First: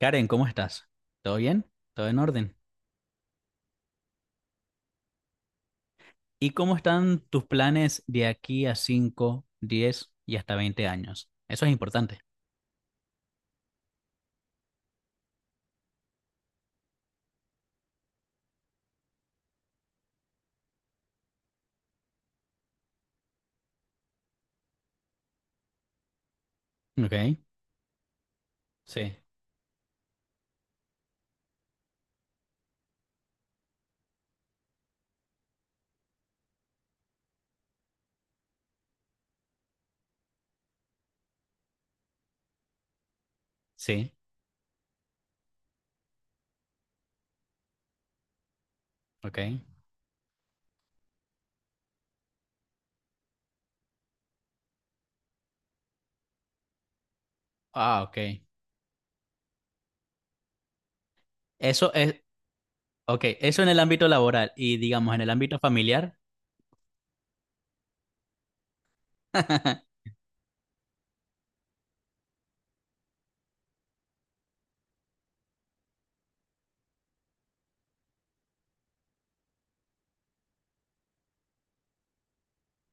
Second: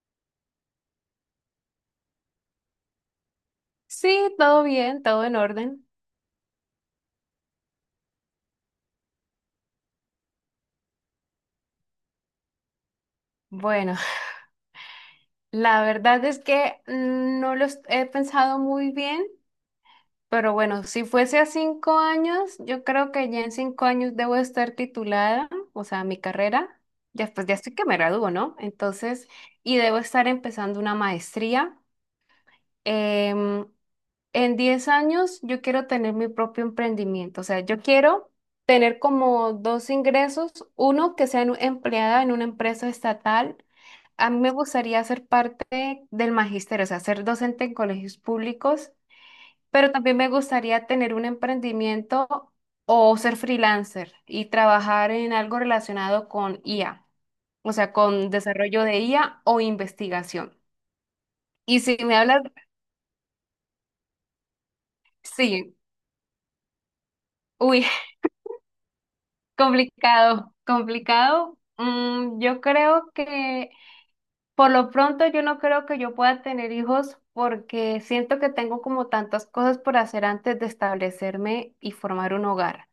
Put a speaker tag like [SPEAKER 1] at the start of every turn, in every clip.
[SPEAKER 1] Karen, ¿cómo estás? ¿Todo bien? ¿Todo en orden?
[SPEAKER 2] Sí, todo bien, todo en orden.
[SPEAKER 1] ¿Y cómo están tus planes de aquí a 5, 10 y hasta 20 años? Eso es importante.
[SPEAKER 2] Bueno, la verdad es que no lo est- he pensado muy bien, pero bueno, si fuese a 5 años, yo creo que ya en 5 años debo estar titulada, o sea, mi carrera,
[SPEAKER 1] Ok,
[SPEAKER 2] ya, pues ya estoy que me gradúo, ¿no?
[SPEAKER 1] sí,
[SPEAKER 2] Entonces, y debo estar empezando una maestría. em, En 10 años yo quiero tener mi propio emprendimiento, o sea, yo quiero tener como dos ingresos, uno que sea empleada en una empresa estatal.
[SPEAKER 1] sí,
[SPEAKER 2] A mí me gustaría ser parte del magisterio, o sea, ser docente en colegios públicos,
[SPEAKER 1] ok.
[SPEAKER 2] pero también me gustaría tener un emprendimiento o ser freelancer y trabajar en algo relacionado con IA, o sea,
[SPEAKER 1] Ah, ok.
[SPEAKER 2] con desarrollo de IA o investigación. Y
[SPEAKER 1] Eso
[SPEAKER 2] si me
[SPEAKER 1] es,
[SPEAKER 2] hablas,
[SPEAKER 1] ok, eso en el ámbito laboral y digamos en el ámbito
[SPEAKER 2] sí,
[SPEAKER 1] familiar.
[SPEAKER 2] uy, complicado, complicado. Yo creo que por lo pronto yo no creo que yo pueda tener hijos porque siento que tengo como tantas cosas por hacer antes de establecerme y formar un hogar.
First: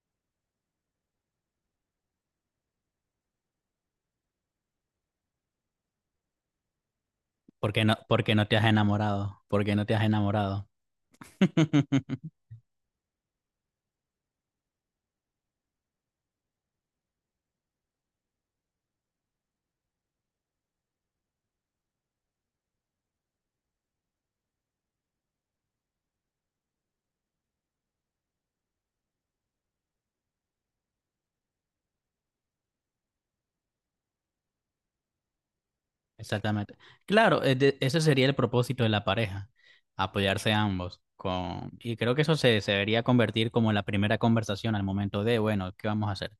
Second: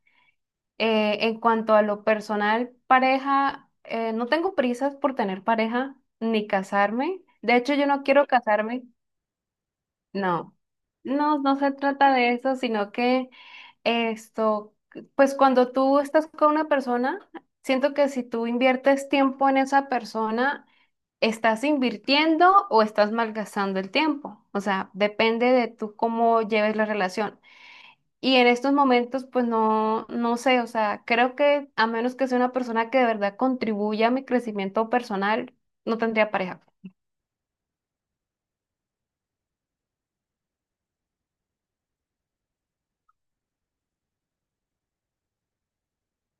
[SPEAKER 2] En cuanto a lo personal, pareja, no tengo prisas por tener pareja ni casarme. De
[SPEAKER 1] ¿Por
[SPEAKER 2] hecho,
[SPEAKER 1] qué
[SPEAKER 2] yo
[SPEAKER 1] no,
[SPEAKER 2] no
[SPEAKER 1] por
[SPEAKER 2] quiero
[SPEAKER 1] qué no te has
[SPEAKER 2] casarme.
[SPEAKER 1] enamorado? ¿Por qué no te has
[SPEAKER 2] No,
[SPEAKER 1] enamorado?
[SPEAKER 2] no, no se trata de eso, sino que esto, pues cuando tú estás con una persona, siento que si tú inviertes tiempo en esa persona, estás invirtiendo o estás malgastando el tiempo. O sea, depende de tú cómo lleves la relación. Y en estos momentos, pues no, no sé, o sea, creo que a menos que sea una persona que de verdad contribuya a mi crecimiento personal, no tendría pareja.
[SPEAKER 1] Exactamente. Claro, ese sería el propósito de la pareja, apoyarse ambos. Con... Y creo que eso se debería convertir como la primera conversación al momento de, bueno, ¿qué vamos a hacer?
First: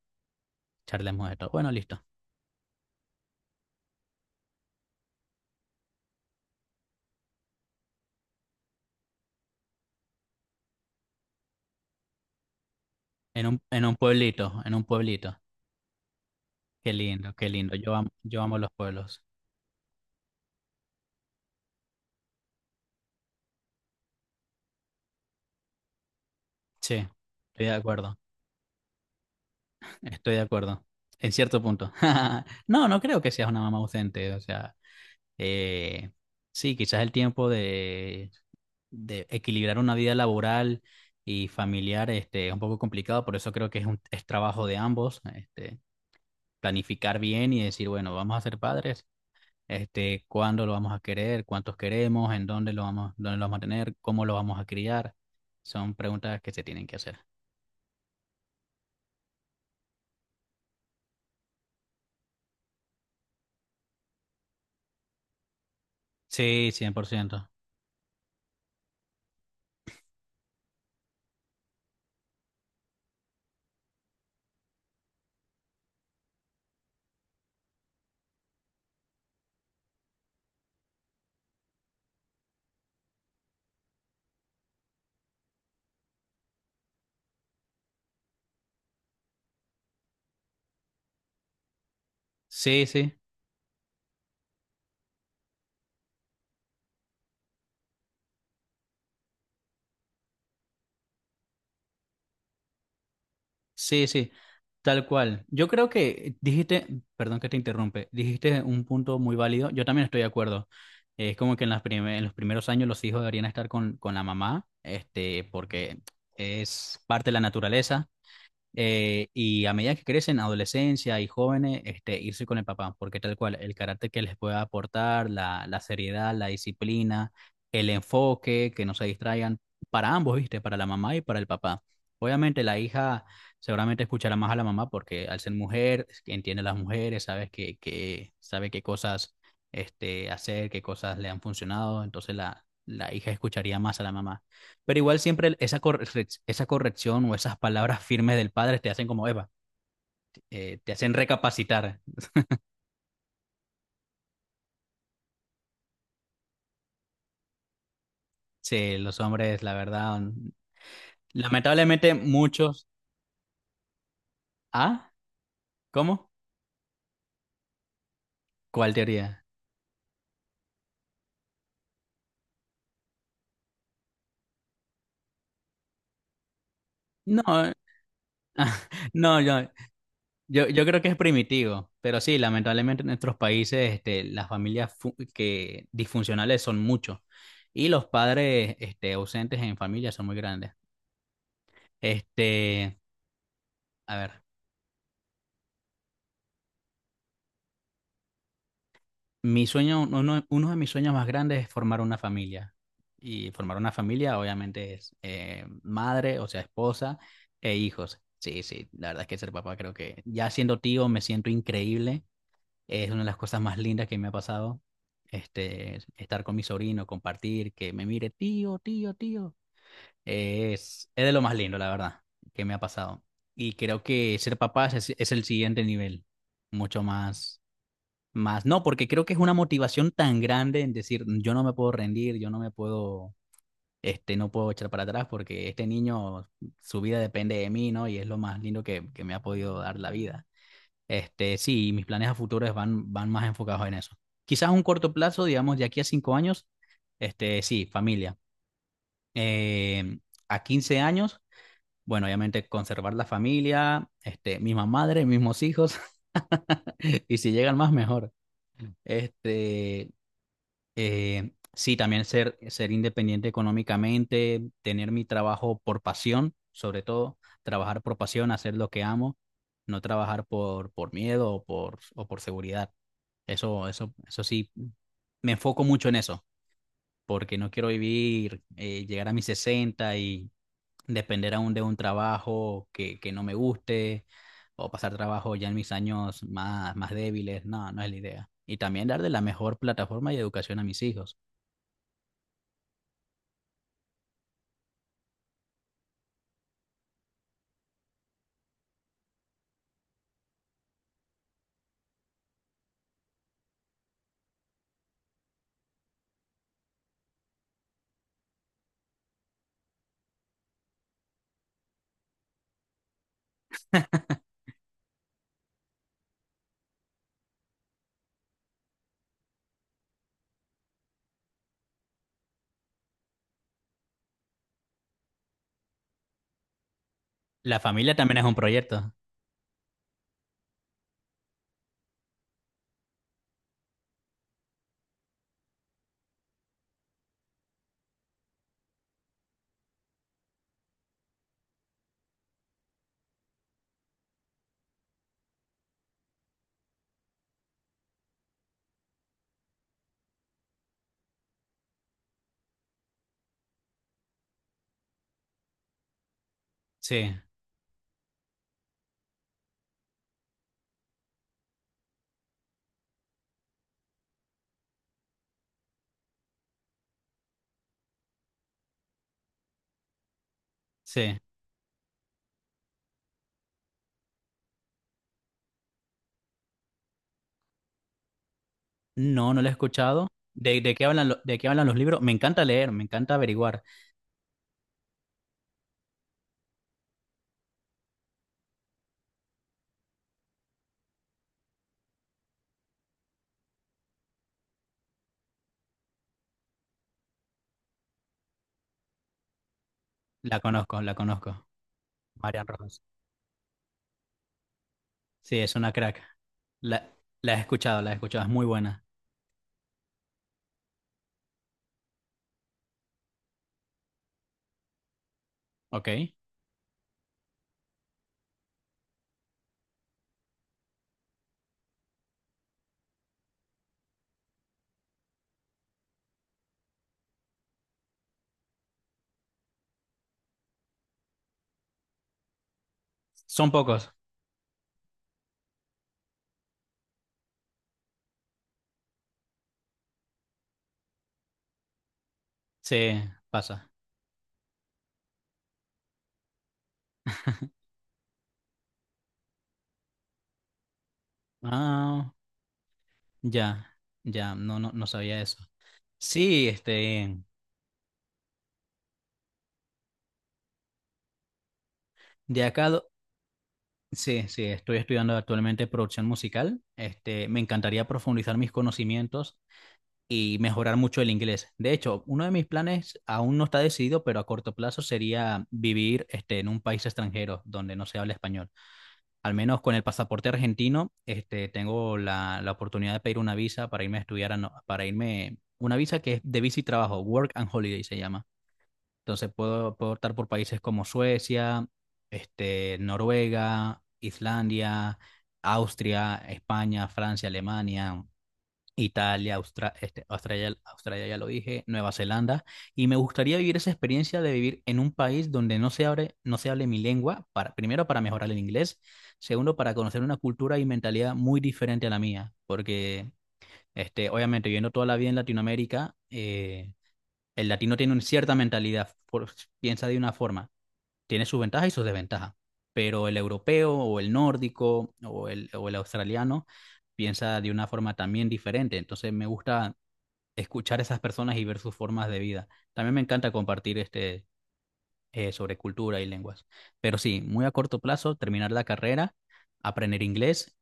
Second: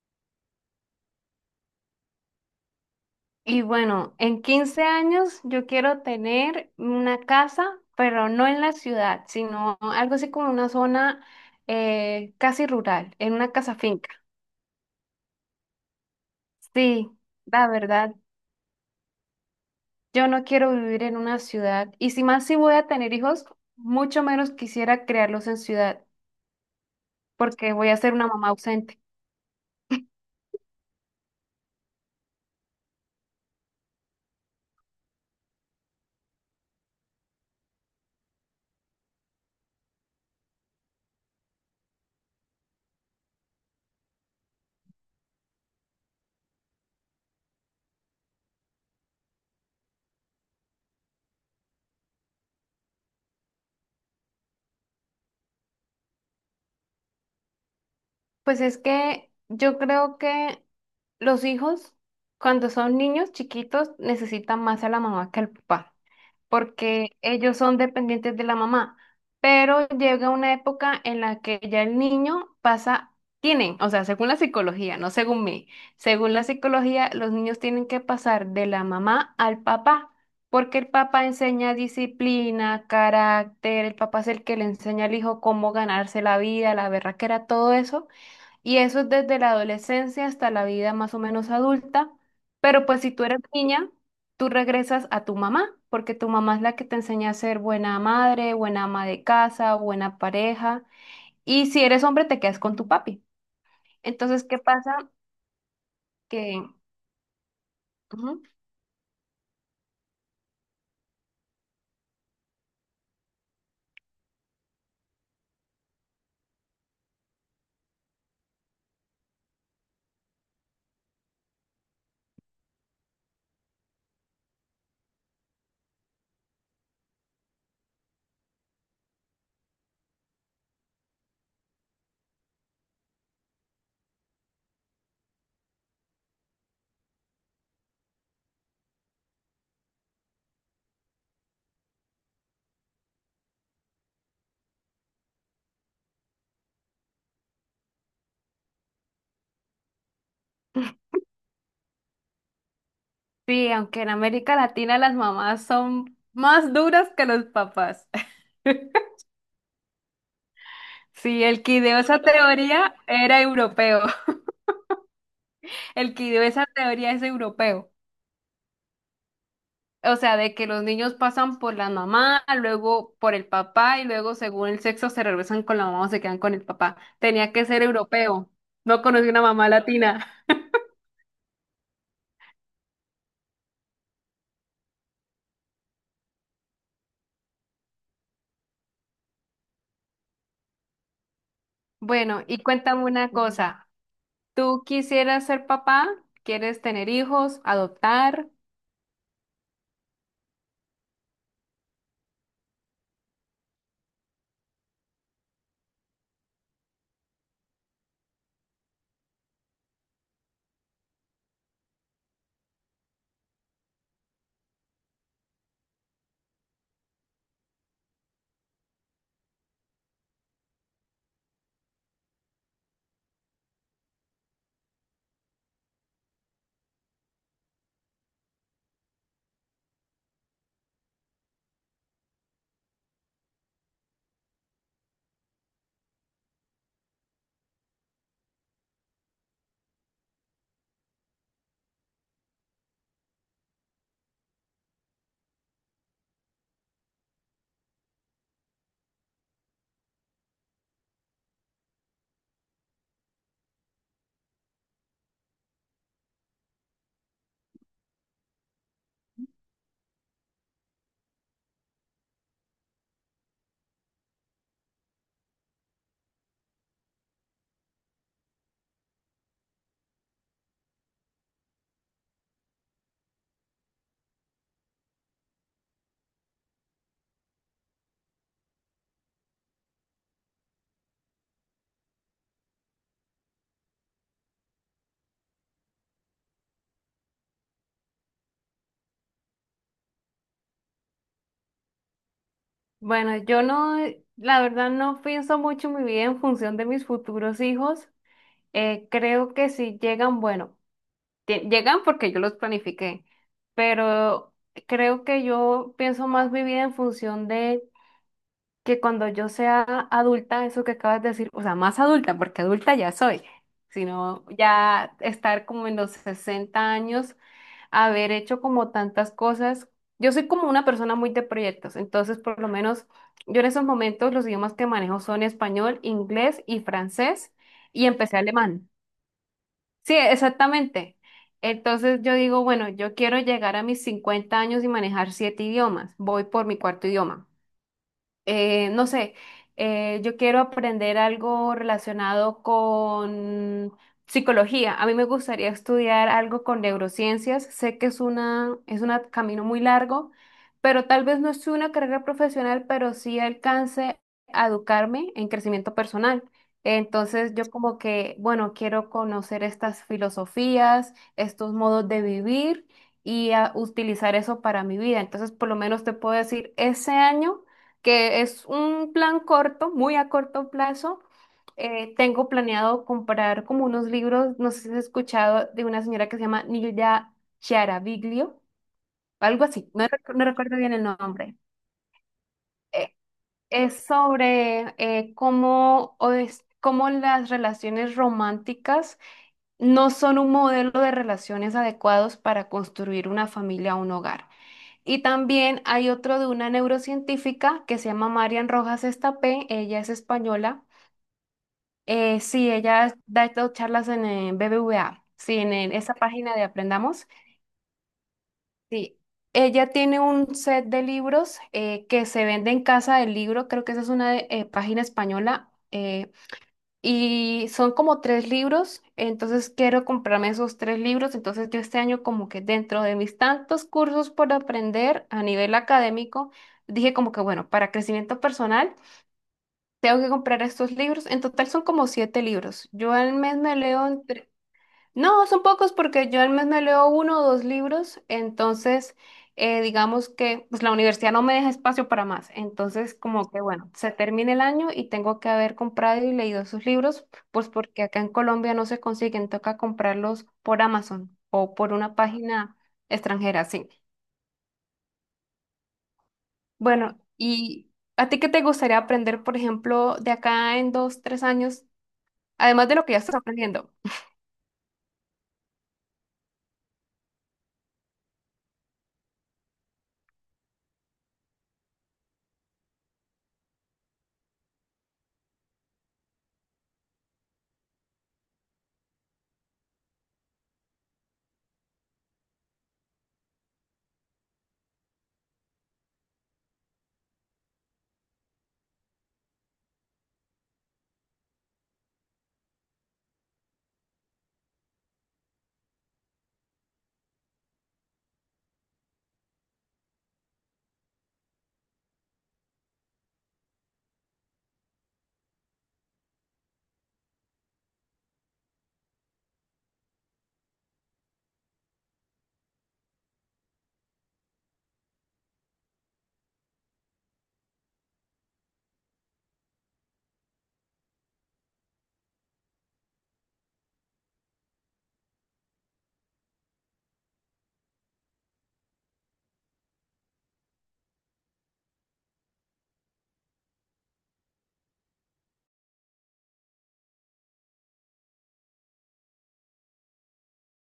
[SPEAKER 1] Charlemos de esto. Bueno, listo.
[SPEAKER 2] Y bueno, en 15 años yo quiero tener una casa, pero no en la ciudad, sino algo así como una zona casi rural, en
[SPEAKER 1] En
[SPEAKER 2] una
[SPEAKER 1] un,
[SPEAKER 2] casa
[SPEAKER 1] en un
[SPEAKER 2] finca.
[SPEAKER 1] pueblito, en un pueblito. Qué
[SPEAKER 2] Sí,
[SPEAKER 1] lindo, qué
[SPEAKER 2] la
[SPEAKER 1] lindo.
[SPEAKER 2] verdad,
[SPEAKER 1] Yo amo los pueblos.
[SPEAKER 2] yo no quiero vivir en una ciudad. Y si más si voy a tener hijos, mucho menos quisiera criarlos en ciudad,
[SPEAKER 1] Sí, estoy de
[SPEAKER 2] porque voy a ser
[SPEAKER 1] acuerdo,
[SPEAKER 2] una mamá ausente.
[SPEAKER 1] estoy de acuerdo. En cierto punto. No, no creo que seas una mamá ausente. O sea, Eh, sí, quizás el tiempo de equilibrar una vida laboral y familiar este, es un poco complicado, por eso creo que es un es trabajo de ambos, este, planificar bien y decir, bueno, vamos a ser padres, este, cuándo lo vamos a querer, cuántos queremos, en dónde lo vamos a tener, cómo lo vamos a criar. Son preguntas que se tienen que hacer.
[SPEAKER 2] Pues es que yo creo que los hijos, cuando son niños chiquitos, necesitan más a la mamá que al papá,
[SPEAKER 1] Sí, cien por
[SPEAKER 2] porque
[SPEAKER 1] ciento
[SPEAKER 2] ellos son dependientes de la mamá. Pero llega una época en la que ya el niño pasa, tienen, o sea, según la psicología, no según mí, según la psicología, los niños tienen que pasar de la mamá al papá, porque el papá enseña disciplina, carácter, el papá es el que le enseña al hijo cómo ganarse la vida, la berraquera, todo eso. Y eso es desde la adolescencia hasta la vida más o menos adulta.
[SPEAKER 1] Sí,
[SPEAKER 2] Pero pues si
[SPEAKER 1] sí.
[SPEAKER 2] tú eres niña, tú regresas a tu mamá, porque tu mamá es la que te enseña a ser buena madre, buena ama de casa, buena pareja. Y si eres hombre, te quedas con tu papi.
[SPEAKER 1] Sí, sí,
[SPEAKER 2] Entonces, ¿qué pasa?
[SPEAKER 1] tal cual. Yo creo que
[SPEAKER 2] Que
[SPEAKER 1] dijiste, perdón que te interrumpe,
[SPEAKER 2] Ujú.
[SPEAKER 1] dijiste un punto muy válido. Yo también estoy de acuerdo. Es como que en las en los primeros años los hijos deberían estar con la mamá, este, porque es parte de la naturaleza y a medida que crecen, adolescencia y jóvenes, este, irse con el papá, porque tal cual, el carácter que les pueda aportar, la seriedad, la disciplina, el enfoque, que no se distraigan, para ambos, ¿viste? Para la mamá y para el papá. Obviamente la hija seguramente escuchará más a la mamá porque al ser mujer, entiende a las mujeres, sabe que, sabe qué cosas este, hacer, qué cosas le han funcionado, entonces la hija escucharía más a la mamá. Pero igual siempre esa corrección o esas palabras firmes del padre te hacen como, Eva, te hacen recapacitar.
[SPEAKER 2] Sí, aunque en América Latina las mamás son más duras que los papás.
[SPEAKER 1] Sí, los hombres, la verdad,
[SPEAKER 2] Sí, el que ideó
[SPEAKER 1] lamentablemente
[SPEAKER 2] esa
[SPEAKER 1] muchos...
[SPEAKER 2] teoría era europeo.
[SPEAKER 1] ¿Ah?
[SPEAKER 2] El que
[SPEAKER 1] ¿Cómo?
[SPEAKER 2] ideó esa teoría es europeo.
[SPEAKER 1] ¿Cuál teoría?
[SPEAKER 2] O sea, de que los niños pasan por la mamá, luego por el papá y luego según el sexo se regresan con la mamá o se quedan con el papá. Tenía que
[SPEAKER 1] No,
[SPEAKER 2] ser europeo. No conocí
[SPEAKER 1] no,
[SPEAKER 2] una
[SPEAKER 1] yo,
[SPEAKER 2] mamá latina.
[SPEAKER 1] yo, yo creo que es primitivo, pero sí, lamentablemente en nuestros países este, las familias que disfuncionales son muchos y los padres este, ausentes en familia son muy grandes.
[SPEAKER 2] Bueno, y
[SPEAKER 1] Este,
[SPEAKER 2] cuéntame una cosa.
[SPEAKER 1] a ver.
[SPEAKER 2] ¿Tú quisieras ser papá? ¿Quieres tener hijos? ¿Adoptar?
[SPEAKER 1] Mi sueño, uno, uno de mis sueños más grandes es formar una familia. Y formar una familia obviamente es madre, o sea, esposa e hijos. Sí, sí, la verdad es que ser papá creo que ya siendo tío me siento increíble. Es una de las cosas más lindas que me ha pasado. Este, estar con mi sobrino, compartir, que me mire tío, tío, tío. Es de lo más lindo, la verdad, que me ha pasado. Y creo que ser papá es el siguiente nivel, mucho más más no, porque creo que es una motivación tan grande en decir, "Mm, yo no me puedo rendir, yo no me puedo, este, no puedo echar para atrás porque este niño, su vida depende de mí, ¿no?" Y es lo más lindo que me ha podido dar la vida. Este, sí, mis planes a futuros van, van más enfocados en eso. Quizás a un corto plazo, digamos, de aquí a 5 años, este, sí, familia. Eh, a 15 años, bueno, obviamente conservar la familia, este, misma madre, mismos hijos, y si llegan más, mejor. Este, sí, también ser, ser independiente económicamente, tener mi trabajo por pasión, sobre todo, trabajar por pasión, hacer lo que amo, no trabajar por miedo o por seguridad. Eso sí, me enfoco mucho en eso, porque no quiero vivir, llegar a mis 60 y depender aún de un trabajo que no me guste o pasar trabajo ya en mis años más, más débiles. No, no es la idea. Y también darle la mejor plataforma y educación a mis hijos.
[SPEAKER 2] Bueno, yo no, la verdad no pienso mucho mi vida en función de mis futuros hijos. Creo que si llegan, bueno. Llegan porque yo los planifiqué, pero creo que yo pienso más mi vida en función de que cuando yo sea adulta, eso que acabas de decir, o sea, más adulta, porque adulta ya soy, sino ya estar como en los 60 años, haber hecho como tantas cosas. Yo soy como una persona muy de proyectos, entonces por lo menos yo en esos momentos los idiomas que manejo son español, inglés y francés
[SPEAKER 1] La
[SPEAKER 2] y
[SPEAKER 1] familia
[SPEAKER 2] empecé
[SPEAKER 1] también es un
[SPEAKER 2] alemán.
[SPEAKER 1] proyecto.
[SPEAKER 2] Sí, exactamente. Entonces yo digo, bueno, yo quiero llegar a mis 50 años y manejar siete idiomas. Voy por mi cuarto idioma. No sé, Yo quiero aprender algo relacionado con psicología. A mí me gustaría estudiar algo con neurociencias. Sé que es una, es un camino muy largo, pero tal vez no es una carrera profesional, pero sí alcance a educarme en crecimiento personal.
[SPEAKER 1] Sí,
[SPEAKER 2] Entonces yo como que, bueno, quiero conocer estas filosofías, estos modos de vivir y a utilizar eso para mi vida. Entonces, por lo menos te puedo decir, ese año que es un plan corto, muy a corto plazo.
[SPEAKER 1] sí.
[SPEAKER 2] Tengo planeado comprar como unos libros, no sé si has escuchado, de una señora que se llama Nilda Chiaraviglio,
[SPEAKER 1] No, no
[SPEAKER 2] algo
[SPEAKER 1] lo he
[SPEAKER 2] así, no,
[SPEAKER 1] escuchado.
[SPEAKER 2] no recuerdo bien
[SPEAKER 1] De
[SPEAKER 2] el
[SPEAKER 1] qué hablan,
[SPEAKER 2] nombre.
[SPEAKER 1] de qué hablan los libros? Me encanta leer, me
[SPEAKER 2] Eh,
[SPEAKER 1] encanta averiguar.
[SPEAKER 2] es sobre cómo, cómo las relaciones románticas no son un modelo de relaciones adecuados para construir una familia o un hogar. Y también hay otro de una neurocientífica que se llama Marian Rojas Estapé, ella es
[SPEAKER 1] La
[SPEAKER 2] española.
[SPEAKER 1] conozco, la conozco. Marian
[SPEAKER 2] Sí,
[SPEAKER 1] Rojas.
[SPEAKER 2] ella da estas charlas en el BBVA, sí,
[SPEAKER 1] Sí, es una
[SPEAKER 2] esa
[SPEAKER 1] crack.
[SPEAKER 2] página de
[SPEAKER 1] La,
[SPEAKER 2] Aprendamos.
[SPEAKER 1] la he escuchado, la he escuchado. Es muy buena.
[SPEAKER 2] Sí, ella tiene un set de libros que se vende en Casa del Libro, creo que esa es una página española.
[SPEAKER 1] Ok.
[SPEAKER 2] Y son como tres libros, entonces quiero comprarme esos tres libros. Entonces yo este año como que dentro de mis tantos cursos por aprender a nivel académico, dije como que bueno, para crecimiento personal tengo que comprar estos libros. En total son como siete libros. Yo al mes
[SPEAKER 1] Son
[SPEAKER 2] me
[SPEAKER 1] pocos.
[SPEAKER 2] leo. No, son pocos porque yo al mes me leo uno o dos libros, entonces digamos que pues, la universidad no me deja espacio para más, entonces
[SPEAKER 1] Sí,
[SPEAKER 2] como que
[SPEAKER 1] pasa.
[SPEAKER 2] bueno, se termina el año y tengo que haber comprado y leído sus libros, pues porque acá en Colombia no se consiguen, toca comprarlos por Amazon o por una
[SPEAKER 1] Ah,
[SPEAKER 2] página extranjera,
[SPEAKER 1] ya,
[SPEAKER 2] sí.
[SPEAKER 1] ya. No, no, no sabía eso. Sí,
[SPEAKER 2] Bueno,
[SPEAKER 1] este,
[SPEAKER 2] ¿y a ti qué te gustaría aprender, por ejemplo, de acá en 2, 3 años,
[SPEAKER 1] de
[SPEAKER 2] además
[SPEAKER 1] acá,
[SPEAKER 2] de
[SPEAKER 1] do-
[SPEAKER 2] lo que ya estás aprendiendo?
[SPEAKER 1] sí, sí, estoy estudiando actualmente producción musical. Este, me encantaría profundizar mis conocimientos y mejorar mucho el inglés. De hecho, uno de mis planes aún no está decidido, pero a corto plazo sería vivir este, en un país extranjero donde no se habla español. Al menos con el pasaporte argentino, este, tengo la, la oportunidad de pedir una visa para irme a estudiar, a no- para irme, una visa que es de visa y trabajo, Work and Holiday se llama. Entonces puedo, puedo optar por países como Suecia, este, Noruega, Islandia, Austria, España, Francia, Alemania. Italia, este, Australia, Australia ya lo dije, Nueva Zelanda, y me gustaría vivir esa experiencia de vivir en un país donde no se hable mi lengua, para, primero para mejorar el inglés, segundo para conocer una cultura y mentalidad muy diferente a la mía, porque este, obviamente viviendo toda la vida en Latinoamérica, el latino tiene una cierta mentalidad, piensa de una forma, tiene sus ventajas y sus desventajas, pero el europeo o el nórdico o el australiano piensa de una forma también diferente. Entonces me gusta escuchar a esas personas y ver sus formas de vida. También me encanta compartir este, sobre cultura y lenguas. Pero sí, muy a corto plazo, terminar la carrera, aprender inglés,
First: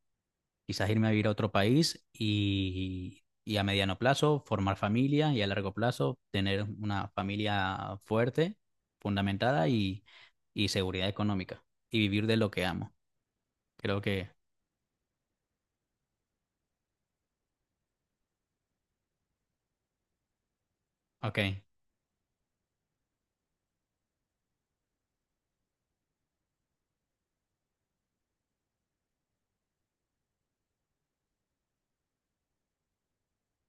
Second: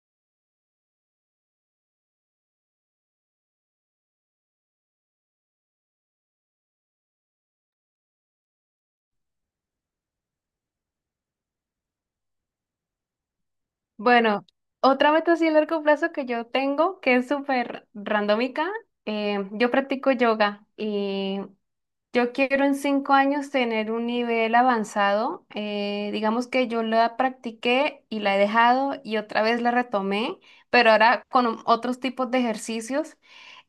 [SPEAKER 1] quizás irme a vivir a otro país y a mediano plazo formar familia y a largo plazo tener una familia fuerte, fundamentada y seguridad económica y vivir de lo que amo. Creo que,
[SPEAKER 2] Bueno, otra meta así a largo plazo que yo tengo, que es súper randómica, yo practico yoga y
[SPEAKER 1] ok.
[SPEAKER 2] yo quiero en 5 años tener un nivel avanzado. Digamos que yo la practiqué y la he dejado y otra vez la retomé, pero ahora con otros tipos de ejercicios.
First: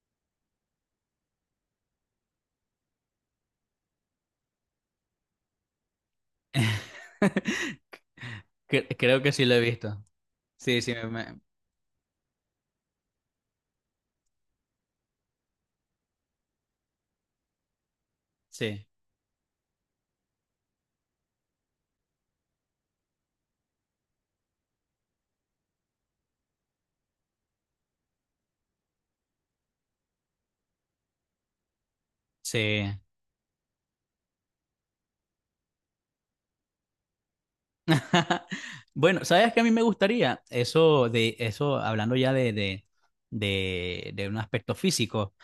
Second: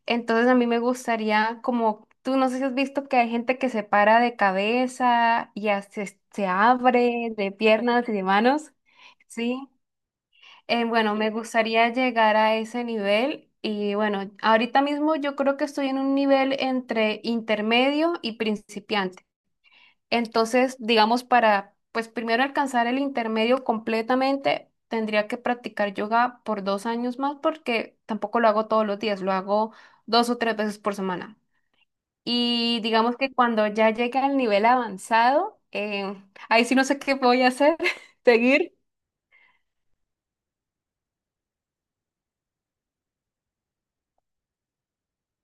[SPEAKER 2] Entonces a mí me gustaría como... Tú no sé si has visto que hay gente que se para de cabeza y se abre de piernas y de manos,
[SPEAKER 1] Creo que sí lo he
[SPEAKER 2] ¿sí?
[SPEAKER 1] visto. Sí, sí,
[SPEAKER 2] Bueno, me gustaría llegar a ese nivel y bueno, ahorita mismo yo creo que estoy en un nivel entre intermedio y
[SPEAKER 1] sí,
[SPEAKER 2] principiante. Entonces, digamos, para pues primero alcanzar el intermedio completamente, tendría que practicar yoga por 2 años más porque tampoco lo hago todos los días, lo hago dos o tres veces por semana. Y
[SPEAKER 1] sí.
[SPEAKER 2] digamos que cuando ya llegue al nivel avanzado, ahí sí no sé qué voy a hacer, seguir.
[SPEAKER 1] Bueno, ¿sabes qué a mí me gustaría? Eso de eso, hablando ya de un aspecto físico.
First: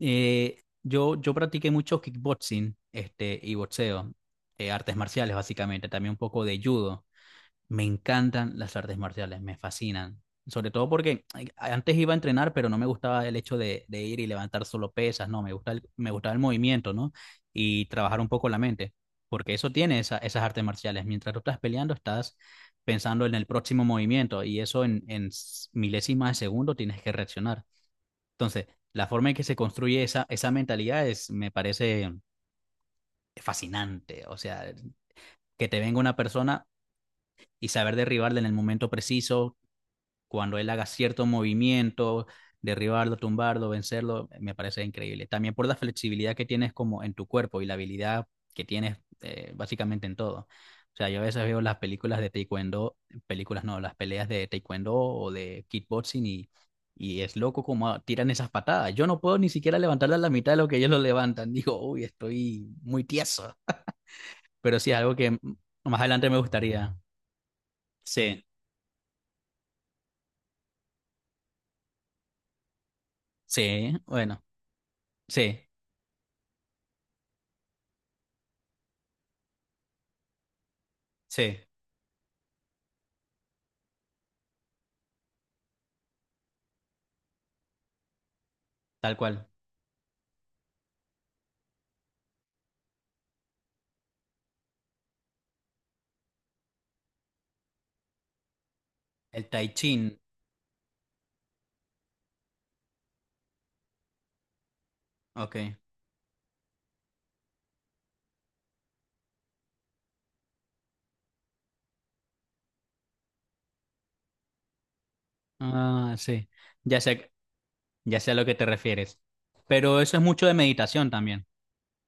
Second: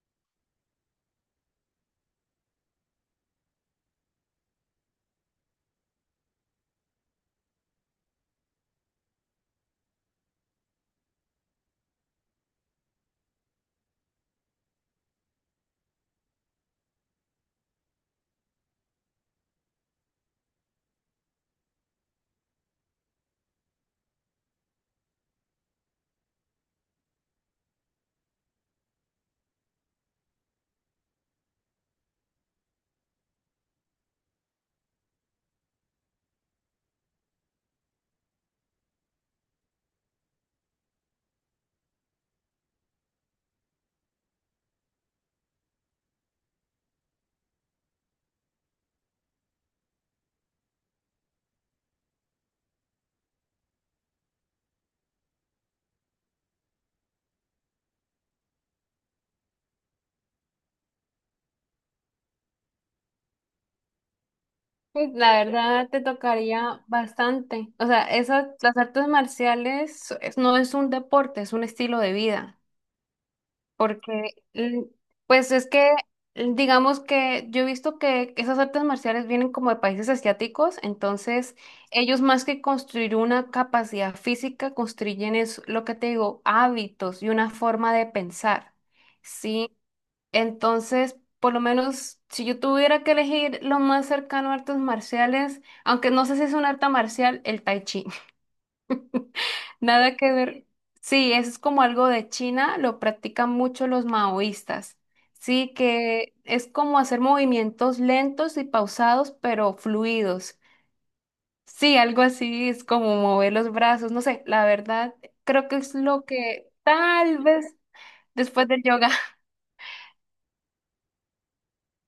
[SPEAKER 1] Yo practiqué mucho kickboxing, este, y boxeo, artes marciales, básicamente, también un poco de judo. Me encantan las artes marciales, me fascinan. Sobre todo porque ay, antes iba a entrenar, pero no me gustaba el hecho de ir y levantar solo pesas, no, me gusta me gustaba el movimiento, ¿no? Y trabajar un poco la mente, porque eso tiene esas artes marciales. Mientras tú estás peleando, estás pensando en el próximo movimiento y eso en, milésimas de segundo tienes que reaccionar. Entonces, la forma en que se construye esa, esa mentalidad es, me parece fascinante. O sea, que te venga una persona y saber derribarla en el momento preciso, cuando él haga cierto movimiento, derribarlo, tumbarlo, vencerlo, me parece increíble. También por la flexibilidad que tienes como en tu cuerpo y la habilidad que tienes básicamente en todo. O sea, yo a veces veo las películas de taekwondo, películas no, las peleas de taekwondo o de kickboxing y es loco como tiran esas patadas. Yo no puedo ni siquiera levantarlas a la mitad de lo que ellos lo levantan. Digo, uy, estoy muy tieso. Pero sí,
[SPEAKER 2] Pues
[SPEAKER 1] algo que
[SPEAKER 2] la verdad
[SPEAKER 1] más
[SPEAKER 2] te
[SPEAKER 1] adelante me
[SPEAKER 2] tocaría
[SPEAKER 1] gustaría.
[SPEAKER 2] bastante. O sea,
[SPEAKER 1] Sí,
[SPEAKER 2] esas, las artes marciales no es un deporte, es un estilo de vida.
[SPEAKER 1] sí,
[SPEAKER 2] Porque,
[SPEAKER 1] bueno,
[SPEAKER 2] pues es
[SPEAKER 1] sí,
[SPEAKER 2] que, digamos que yo he visto que esas artes marciales vienen como de países asiáticos, entonces
[SPEAKER 1] sí,
[SPEAKER 2] ellos más que construir una capacidad física, construyen es lo que te digo, hábitos y una forma de pensar,
[SPEAKER 1] tal cual.
[SPEAKER 2] ¿sí? Entonces, por lo menos si yo tuviera que elegir lo más cercano a artes marciales, aunque no sé si es un arte marcial, el tai chi.
[SPEAKER 1] El Tai
[SPEAKER 2] Nada
[SPEAKER 1] Chin,
[SPEAKER 2] que ver. Sí, eso es como algo de China, lo practican mucho los maoístas.
[SPEAKER 1] ok.
[SPEAKER 2] Sí, que es como hacer movimientos lentos y pausados, pero fluidos. Sí, algo así es como mover los brazos, no sé, la verdad, creo que es
[SPEAKER 1] Ah,
[SPEAKER 2] lo
[SPEAKER 1] sí.
[SPEAKER 2] que
[SPEAKER 1] Ya sé,
[SPEAKER 2] tal vez
[SPEAKER 1] ya sé a lo que te
[SPEAKER 2] después del yoga.
[SPEAKER 1] refieres. Pero eso es mucho de meditación también.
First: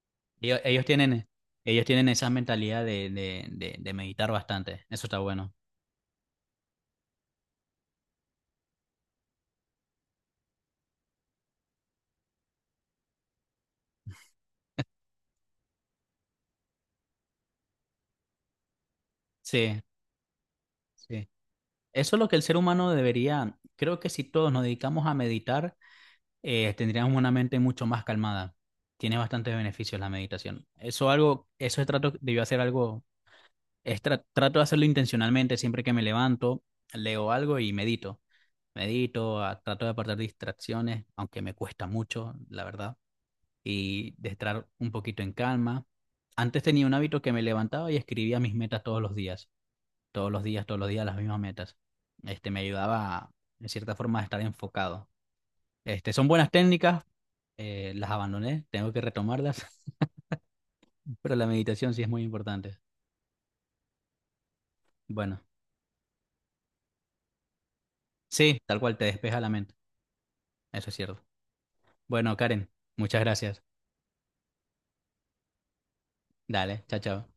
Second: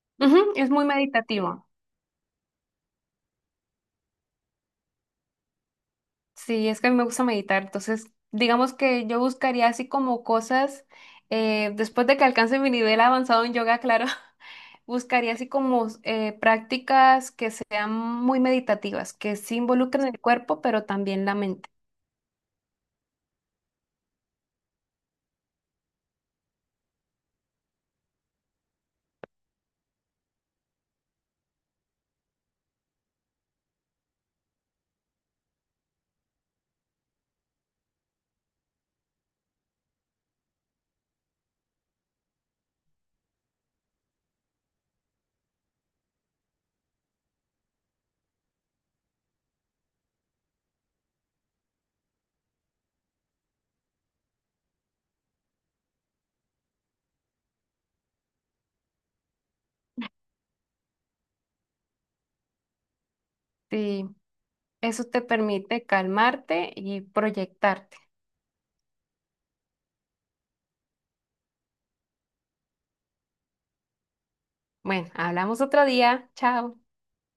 [SPEAKER 2] Ujú,
[SPEAKER 1] Ellos,
[SPEAKER 2] es muy meditativo.
[SPEAKER 1] ellos tienen esa mentalidad de meditar bastante. Eso está bueno.
[SPEAKER 2] Sí, es que a mí me gusta meditar, entonces digamos que yo buscaría así como cosas, después de que alcance mi nivel avanzado en yoga, claro. Buscaría así como prácticas que sean muy meditativas, que sí
[SPEAKER 1] Sí,
[SPEAKER 2] involucren el cuerpo, pero también
[SPEAKER 1] sí.
[SPEAKER 2] la mente.
[SPEAKER 1] Eso es lo que el ser humano debería. Creo que si todos nos dedicamos a meditar, tendríamos una mente mucho más calmada. Tiene bastantes beneficios la meditación. Eso algo, eso trato debió hacer algo es trato de hacerlo intencionalmente siempre que me levanto, leo algo y medito. Medito, trato de apartar distracciones, aunque me cuesta mucho, la verdad, y de estar un poquito en calma. Antes tenía un hábito que me levantaba y escribía mis metas todos los días, todos los días, todos los días las mismas metas. Este me ayudaba, en cierta forma, a estar enfocado. Este, son buenas técnicas, las abandoné, tengo que retomarlas, pero la meditación sí es muy importante.
[SPEAKER 2] Sí, eso te
[SPEAKER 1] Bueno,
[SPEAKER 2] permite calmarte y proyectarte.
[SPEAKER 1] sí, tal cual te despeja la mente, eso es cierto. Bueno, Karen, muchas gracias.
[SPEAKER 2] Bueno, hablamos otro día. Chao.
[SPEAKER 1] Dale, chao, chao.